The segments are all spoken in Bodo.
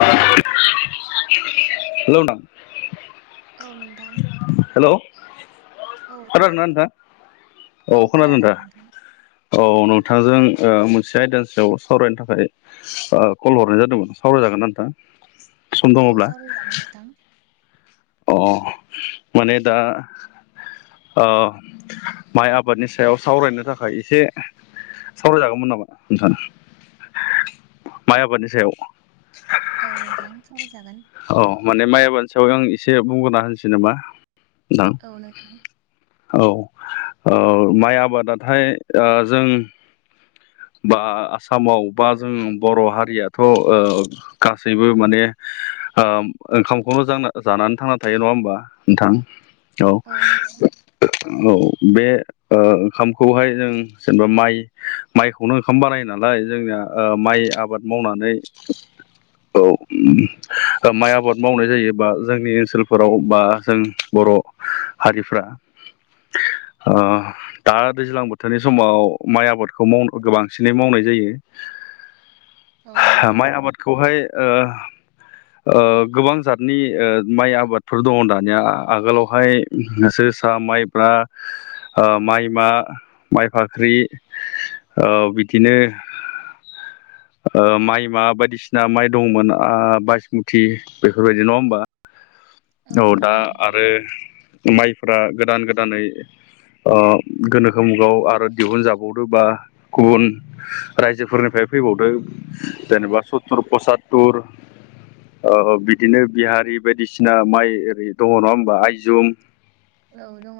औ हेल नां औ नों हेलौ औ नोंथां औ खोनादों दा औ नोंथांजों मोनसे आयदानि सायाव सावरायनो थाखाय कल हरनाय जादोंमोन सावरायजागोन नोंथां सम औ दङब्ला सावरायजागोन नोंथां अ माने दा ओ माइ आबादनि सायाव सावरायनो थाखाय एसे सावरायजागौमोन नामा नोंथां माइ आबादनि सायाव औ नोंथां सावरायजागोन औ माने माइ आबानि सायाव आं एसे बुंग्रोना होनसै नामा औ औ माइ आबादाथाय जों बा आसामाव बा जों बर' हारियाथ' गासैबो माने ओंखामखौल' जों जानानै थांना थायो नङा होमबा नोंथां औ औ बे ओंखामखौहाय जों जेनेबा माइ माइखौनो ओंखाम बानाय नालाय जोंनिया माइ आबाद मावनानै औ माइ आबाद मावनाय जायोबा जोंनि ओनसोलफोराव बा जों बर' हारिफ्रा ओ दा दैज्लां बोथोरनि समाव माइ आबाद खौ गोबांसिनै मावनाय औ जायो नंगौ माइ आबाद खौहाय ओ ओ गोबां जातनि माइ आबादफोर दङ दानिया आगोलावहाय जोसा माइब्रा माइ मा माइ फाख्रि औ बिदिनो ओ माइ मा बायदिसिना माइ दंमोन बायसमुथि बेफोरबायदि नङा होमबा औ दा आरो माइफ्रा गोदान गोदानै गोनोखो मुगाव आरो दिहुनजा वावदो बा गुबुन रायजोफोरनिफ्राय फैबावदो जेनेबा सुथुर प्रसाद तुर ओ बिदिनो बिहारि बायदिसिना माइ ओरै दङ नङा होमबा आइजुम औ दङ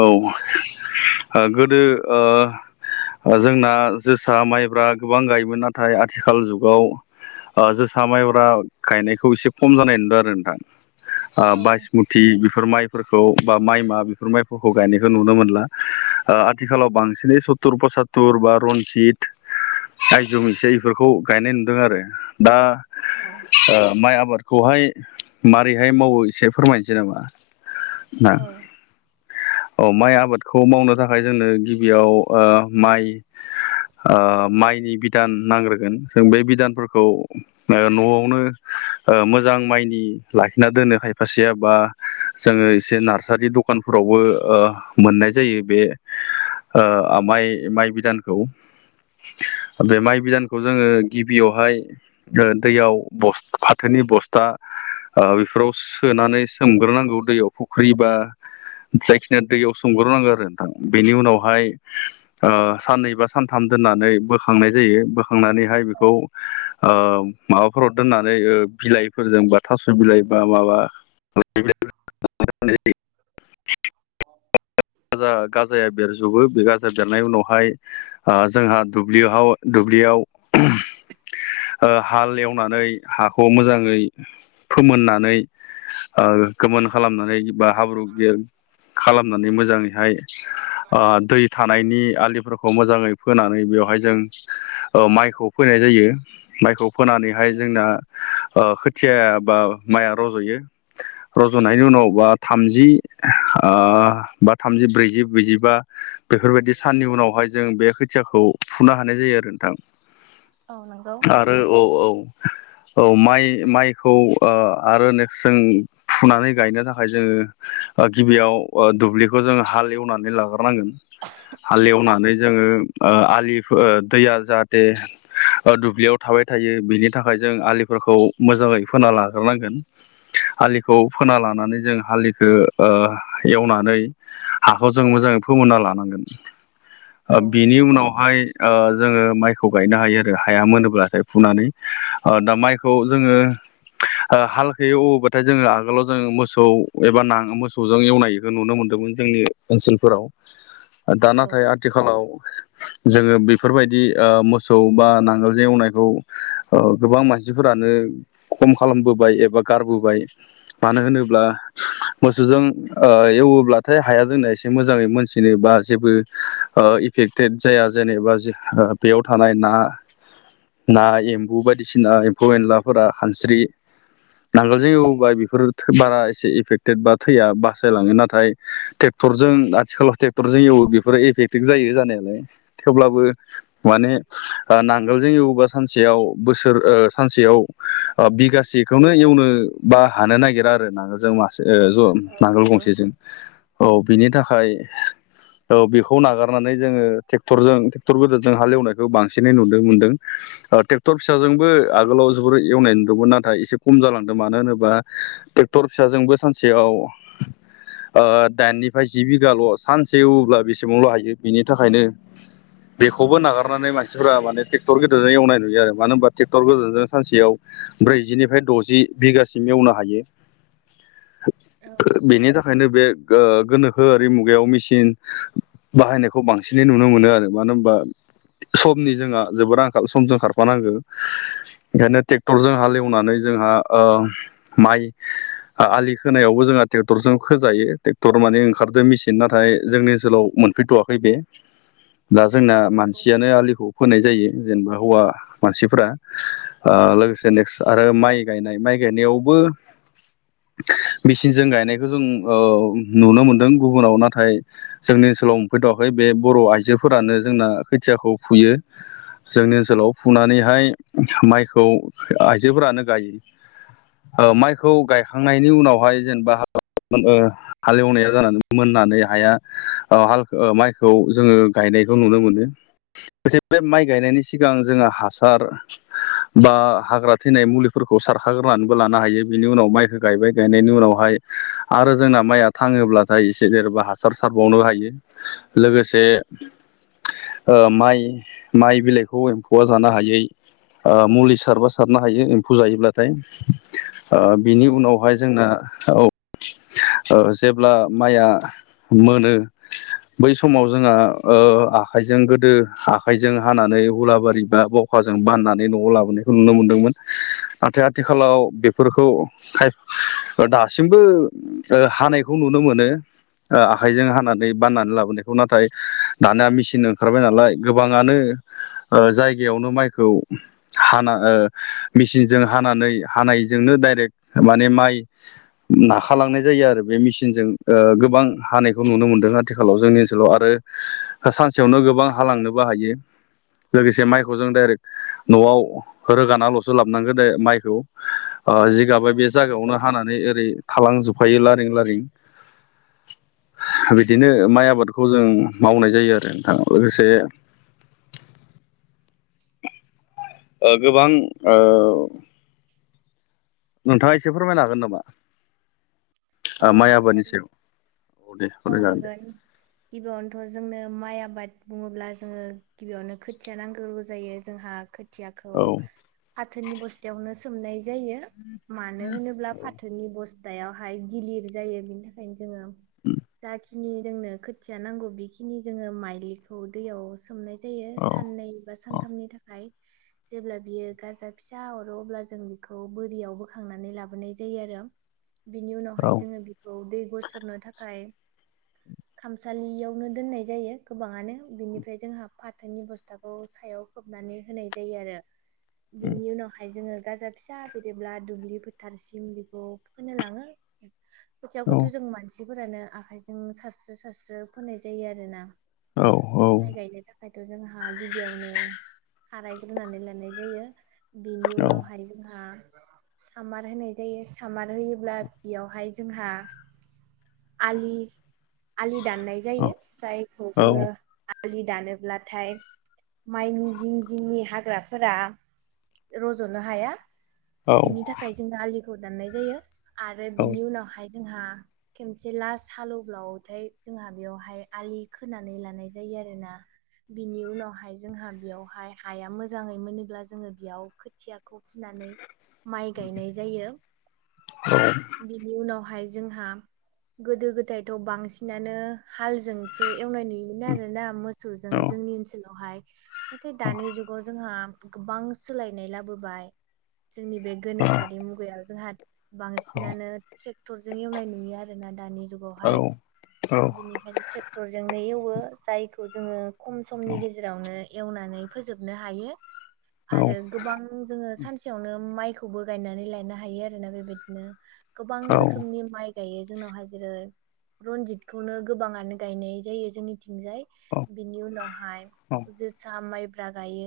औ गोदो जोंना जोसा माइब्रा गोबां गायोमोन नाथाय आथिखाल जुगाव जोसा माइब्रा गायनायखौ एसे खम जानाय नुदों आरो नोंथां ओ बायसमुथि बेफोर माइफोरखौ बा माइ मा बेफोर माइ खौ गायनायखौ नुनो मोनला आथिखालाव बांसिनै सतुर पसात्तुर बा रनजित आइजुम एसे बेफोरखौ गायनाय नुदों आरो दा औ ओ माइ आबादखौहाय मारैहाय मावो एसे फोरमायनोसै नामा ना औ औ माइ आबादखौ मावनो थाखाय जोंनो गिबियाव ओ माइ ओ माइनि बिधान नांग्रोगोन जों बे बिदानफोरखौ न'आवनो मोजां माइनि लाखिना दोनो खायफासेया बा जोंङो एसे नार्सारि दखानफोरावबो मोननाय जायो बे ओ माइ माइ बिदानखौ माइ बिदानखौ जोंङो गिबियावहाय दैयाव बस फाथोनि बस्था बेफोराव सोनानै सोमग्रोनांगौ दैयाव। फुख्रिबा जायखिनिया दैयाव सोमग्रोनांगौ आरो नोंथां बेनि उनावहाय ओ साननै बा सानथाम दोननानै बोखांनाय जायो बोखांनानैहाय औ बेखौ ओ माबाफोराव दोननानै बिलाइफोरजों बा थास' बिलाइ बा माबा [unintelligible] गाजा गाजा जाया बेरजोबो बे गाजा बेरनायनि उनावहाय अ जोंहा दुब्लिहाव दुब्लियाव ओ हाल एवनानै हाखौ मोजाङै फोमोननानै ओ गोमोन खालामनानै बा हाब्रु गेल खालामनानै मोजाङैहाय अ दै थानायनि आलिफोरखौ खौ मोजाङै फोनानै बेवहाय जों ओ माइखौ फोनाय जायो। माइखौ फोनानैहाय जोंना ओ खोथिया बा माइआ रज'यो रज'नायनि उनाव बा थामजि ओ बा थामजि ब्रैजि ब्रैजिबा बेफोरबायदि साननि उनावहाय जों बे खोथियाखौ फुनो हानाय जायो आरो नोंथां। औ नांगौ। आरो औ औ। औ माइ माइखौ ओ आरो नेक्स्ट जों फुनानै गायनो थाखाय जोङो ओ गिबियाव दुब्लिखौ जोङो हाल एवनानै लाग्रो नांगोन हालेवनानै जोङो ओ आलि ओ दैया जाहाथे ओ दुब्लियाव थाबाय थायो बिनि थाखाय जों आलिफोरखौ मोजाङै फोना लाग्रोनांगोन। आलिखौ खीना लानानै जों हालिखौ ओ एवनानै हाखौ जों मोजाङै फोमोनना लानांगोन। औ बिनि उनावहाय ओ जोङो माइखौ गायनो हायो आरो हाया मोनोब्लाथाय फुनानै ओ दा माइखौ जोङो ओ हालखो एवोबाथाय जोङो आगोलाव जों मोसौ औ एबा नां मोसौजों एवनायखौ नुनो मोन्दोंमोन जोंनि ओनसोलफोराव। दा औ नाथाय आथिखालाव जोङो बेफोरबायदि ओ मोसौ बा नांगोलजों एवनायखौ ओ गोबां मानसिफोरानो खम खालामबोबाय एबा गारबोबाय। मानो होनोब्ला मोसौजों एवोब्लाथाय हाया जोंना एसे मोजाङै मोनसिनो बा जेबो ओ इफेक्टेड जाया जेनेबा जो ओ बेयाव थानाय ना ना एम्बौ बायदिसिना एम्फौ एनलाफोरा खानस्रि नांगोलजों एवोबा बेफोर थो बारा इफेक्टेड बा थैया बासायलाङो नाथाय ट्रेक्टरजों आथिखालाव ट्रेक्टरजों एवो बेफोर एफेक्ट इफेक्ट जायो जानायालाय थेवब्लाबो माने ओ नांगोलजों एवोबा सानसेयाव बोसोर ओ सानसेयाव ओ बिगासेखौनो एवनो बा हानो नागिरा आरो ना जों मासे ज' औ नांगोल नंगौ गंसेजों औ बिनि थाखाय औ बेखौ नागारनानै जोङो ट्रेक्टरजों ट्रेक्टर गोदोरजों हालेवनायखौ बांसिनै नुनो मोनदों। ओ ट्रेक्टर फिसाजोंबो आगोलाव जोबोर एवनाय नुदोंमोन नाथाय एसे खम जालांदों मानो होनोबा ट्रेक्टर फिसाजोंबो सानसेयाव ओ दाइननिफ्राय जि बिगाल' सानसे एवोब्ला बेसेबांल' हायो बिनि थाखायनो बेखौबो नागारनानै मानसिफोरा माने ट्रेक्टर गोदोरजों एवनाय नुयो आरो मानो होनबा ट्रेक्टर गोदेरजों सानसेयाव। ब्रैजिनिफ्राय द'जि बिगासिम एवनो हायो। औ बेनि थाखायनो बे गो- गोनोखोआरि मुगायाव मेचिन बाहायनायखौ बांसिनै नुनो मोनो आरो मानो। होनबा समनि जोंहा जोबोर आंखाल समजों खारफानांगौ ओंखायनो ट्रेक्टरजों हालेवनानै जोंहा ओ माइ आलि खोनायावबो जोंहा ट्रेक्टरजों खोजायो ट्रेक्टर माने ओंखारदो मेसिन नाथाय जोंनि ओनसोलाव मोन फैथ'वाखै बे दा जोंना मानसियानो आलिखौ खोनाय जायो जेनेबा हौवा मानसिफ्रा ओ लोगोसे नेक्स्ट आरो माइ गायनाय माइ गायनायावबो मेचिनजों गायनायखौ ओ जों नुनो मोनदों गुबुनाव नाथाय जोंनि ओनसोलाव मोनफैथ'वाखै बे बर' आइजोफोरानो जोंना खोथियाखौ फुयो। जोंनि ओनसोलाव फुनानैहाय माइखौ आइजोफोरानो गायो। ओ माइखौ गायखांनायनि उनावहाय जेनेबा हालेवनाया जानानै मोननानै हाया ओ हाल माइखौ जोङो गायनायखौ नुनो मोनो बे माइ गायनायनि सिगां जोङो हासार बा हाग्रा थैनाय मुलिफोरखौ सारखाग्रोनानैबो लानो हायो बिनि उनाव माइखौ गायबाय गायनायनि उनावहाय आरो जोंना माइया थाङोब्लाथाय एसे जेनबा हासार सारबावनो हायो। लोगोसे ओ माइ माइ बिलाइखौ एम्फौआ जानो हायै ओ मुलि सारबा सारनो हायो एम्फौ जायोब्लाथाय ओ बिनि औ उनाव ओ औ ओ जेब्ला माइया मोनो बै समाव जोंहा ओ आखाइजों गोदो आखाइजों हानानै हुलाबारि बा बाव खाजों बाननानै न'आव लाबोनायखौ नुनो मोनदोंमोन नाथाय आथिखालाव बेफोरखौ खाय दासिमबो ओ हानायखौ नुनो मोनो ओ आखाइजों हानानै बाननानै लाबोनायखौ नाथाय दानिया मेसिन ओंखारबाय नालाय गोबाङानो ओ जायगायावनो माइखौ हाना ओ मेसिनजों हानानै हानायजोंनो डाइरेक्ट माने माइ नाखालांनाय जायो आरो बे मेसिनजों ओ गोबां हानायखौ नुनो मोनदों आथिखालाव जोंनि ओनसोलाव आरो सानसेयावनो गोबां हालांनोबो हायो लोगोसे माइखौ जों डाइरेक्ट न'आव रोगानााल'सो लाबोनांगौ दे माइखौ ओ जिगाबो बे औ जागायावनो हानानै ओरै थालांजोबफायो लारिं लारिं बिदिनो माइ आबादखौ जों मावनाय जायो आरो नोंथां लोगोसे ओ गोबां ओ नोंथाङा एसे फोरमायनो हागोन नामा औ आ माइ आबादनि हागोन सायाव दे औ फोरमाय जागोन दे हागोन गिबियावनोथ' जोंनो माइ आबाद बुङोब्ला जोङो। गिबियावनो खोथिया नांगौ जायो जोंहा खोथियाखौ औ फाथोनि बस्था यावनो सोमनाय जायो मानो होनोब्ला औ फाथोनि बस यावहाय गिलिर जायो बिनि थाखायनो जोङो उम जाखिनि जोंनो खोथिया नांगौ बेखिनि जोङो माइलिखौ दैयाव सोमनाय जायो औ साननै बा औ सानथामनि थाखाय जेब्ला बियो गाजा फिसा हरो अब्ला जों बेखौ बोरियाव बोखांनानै लाबोनाय जायो आरो बिनि औ उनावहाय जोङो बेखौ दै गसरनो थाखाय खामसालियावनो दोननाय जायो गोबाङानो बिनिफ्राय जोंहा फाथोनि बस्थाखौ सायाव खोबनानै होनाय जायो आरो बिनि उनावहाय जोङो गाजा फिसा बेरोब्ला दुब्लि फोथारसिम बेखौ फोनो लाङो खोथियावखौथ' औ जों मानसिफोरानो आखाइजों सारस्रो सासस्रो फोनाय जायो आरो ना माइ औ गायनो थाखाय हाथ' जोंहा गिबियावनो खारायग्रोनानै लानाय जायो बिनि औ उनावहाय जोंहा सामार होनाय जायो सामार होयोब्ला बेयावहाय जोंहा आलि आलि दाननाय औ जायो जायखौ जोंङो आ आलि दानोब्लाथाय माइनि जिं जिंनि हाग्राफोर रज'नो हाया। बिनि थाखाय जोङो आलिखौ दाननाय जायो आरो बिनि उनावहाय। जोंहा खमसे लास हालौ ब्लावथाय जोंहा बेयावहाय आलि खोनानै लानाय जायो आरो ना बिनि उनावहाय जोंहा बेयावहाय हाया मोजाङै मोनोब्ला जोङो बेयाव खोथिया खौ फुनानै माइ गायनाय जायो। औ बिनि उनावहाय जोंहा। गोदो गोदायथ' बांसिनानो। हालजोंसो एवनाय नुयोनो आरोना मोसौजों जोंनि ओनसोलावहाय नाथाय दानि जुगाव जोंहा गोबां सोलायनाय लाबोबाय। जोंनि बे गोनोखोआरि मुगायाव जोंहा बांसिनानो ट्रेक्टरजों एवनाय नुयो आरोना दानि जुगावहाय बिनिखायनो ट्रेक्टरजोंनो एवो जायखौ जोङो। खम समनि गेजेरावनो एवनानै फोजोबनो हायो आरो गोबां जोङो सानसेयावनो माइखौबो गायनानै लायानो हायो आरोना बेबायदिनो। गोबां रोखोमनि माइ गायो जोंनावहाय। जेरै रनजितखौनो गोबाङानो गायनाय जायो जोंनि थिंजाय बिनि उनावहाय जोसा माइब्रा गायो।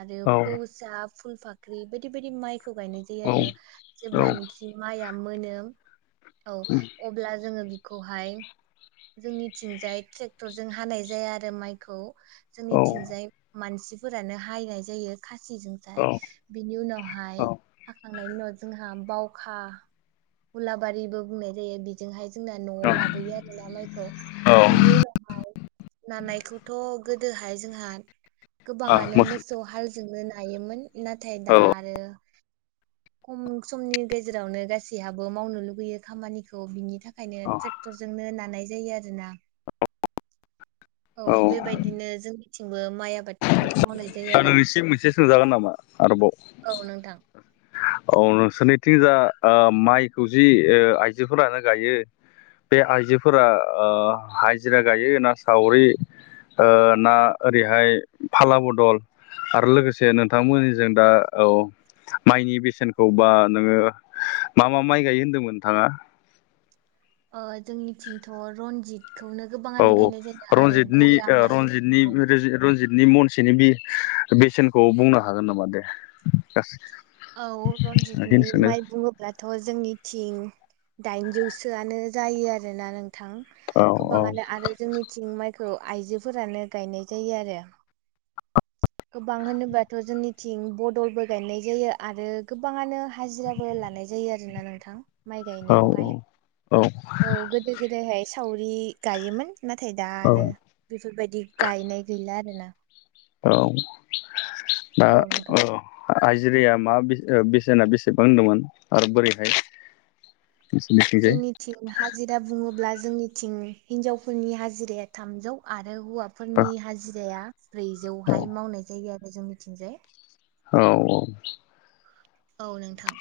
आरो फौसाा फुल फाख्रि बायदि बायदि माइखौ गायनाय जायो आरो जेब्लानाखि। माइया मोनो औ अब्ला जोङो बिखौहाय जोंनिथिंजाय ट्रेक्टर जों हानाय जाया आरो माइखौ जोंनिथिंजाय मानसिफोरानो हायनाय जायो खासिजोंजाय बिनि उनावहाय हाखांनायनि उनाव जोंहा बावखा उलाबारिबो बुंनाय जायो बि जों न'आव लाबोयो आरो ना माइखौ बिनि उनावहाय थ' गोदोहाय जोंहा गोबाङानो मोसौ हालजोंनो नायोमोन। नाथाय दा आरो खम समनि गेजेरावनो गासैहाबो मावनो लुुबैयो खामानिखौ बिनि थाखाय। ओंखायनो ट्रेक्टरजोंनो नानाय जायो आरो ना औ बेबायदिनो जोंनिथिंबो माइ आबाद दा नों एसे मोनसे सोंजागोन नामा आरोबाव औ नोंथां। औ नोंसोरनैथिं जा माइखौ जि आइजोफोरानो गायो। बे आइजोफोरा हाजिराओ गायो ना सावरि ओ ना ओरैहाय फाला बदल आरो लोगोसे नोंथांमोननि जों दा औ माइनि बेसेनखौ बा नोङो मा मा माइ गायो होन्दोंमोन नोंथाङा। जोंनिथिंथ' रनजित खौनो औ गोबाङानो गायनाय जादों आरो गया माइ औ रनजि नि मनसेनि बे बेसेनखौ बुंनो हागोन नामा दे गासै औ रजतनि माइ द थ' जोंनि थटिं दाइनजौसोआनो जायो आरोना नोंथां औ औ गोबाङानो आरो जोंनि थिं माइखौ आइजोफोरानो गायनाय जायो आरो गोबां होनोबाथ' जोंनिथिं बदलबो गायनाय जायो। आरो गोबाङानो हाजिराबो लानाय जायो आरोना नोंथां। माइ औ गायनायावहाय औ औ औ गोदो गोदायहाय सावरि गायोमोन नाथाय दा औ आरो बेफोरबायदि गायनाय गैला आरो ना औ दा औ आइजेरिया मा बेसेना बेसेबां होनदोंमोन आरो बोरैहाय नोंसोरनिथिंजाय थिं हाजिरा बुङोब्ला जोंनि थिं हिनजावफोरनि हाजिराया थामजौ आरो हौवा औ फोरनि हाजिराया ब्रैजौहाय मावनाय जायो आरो जोंनिथिंजाय। औ औ औ नोंथां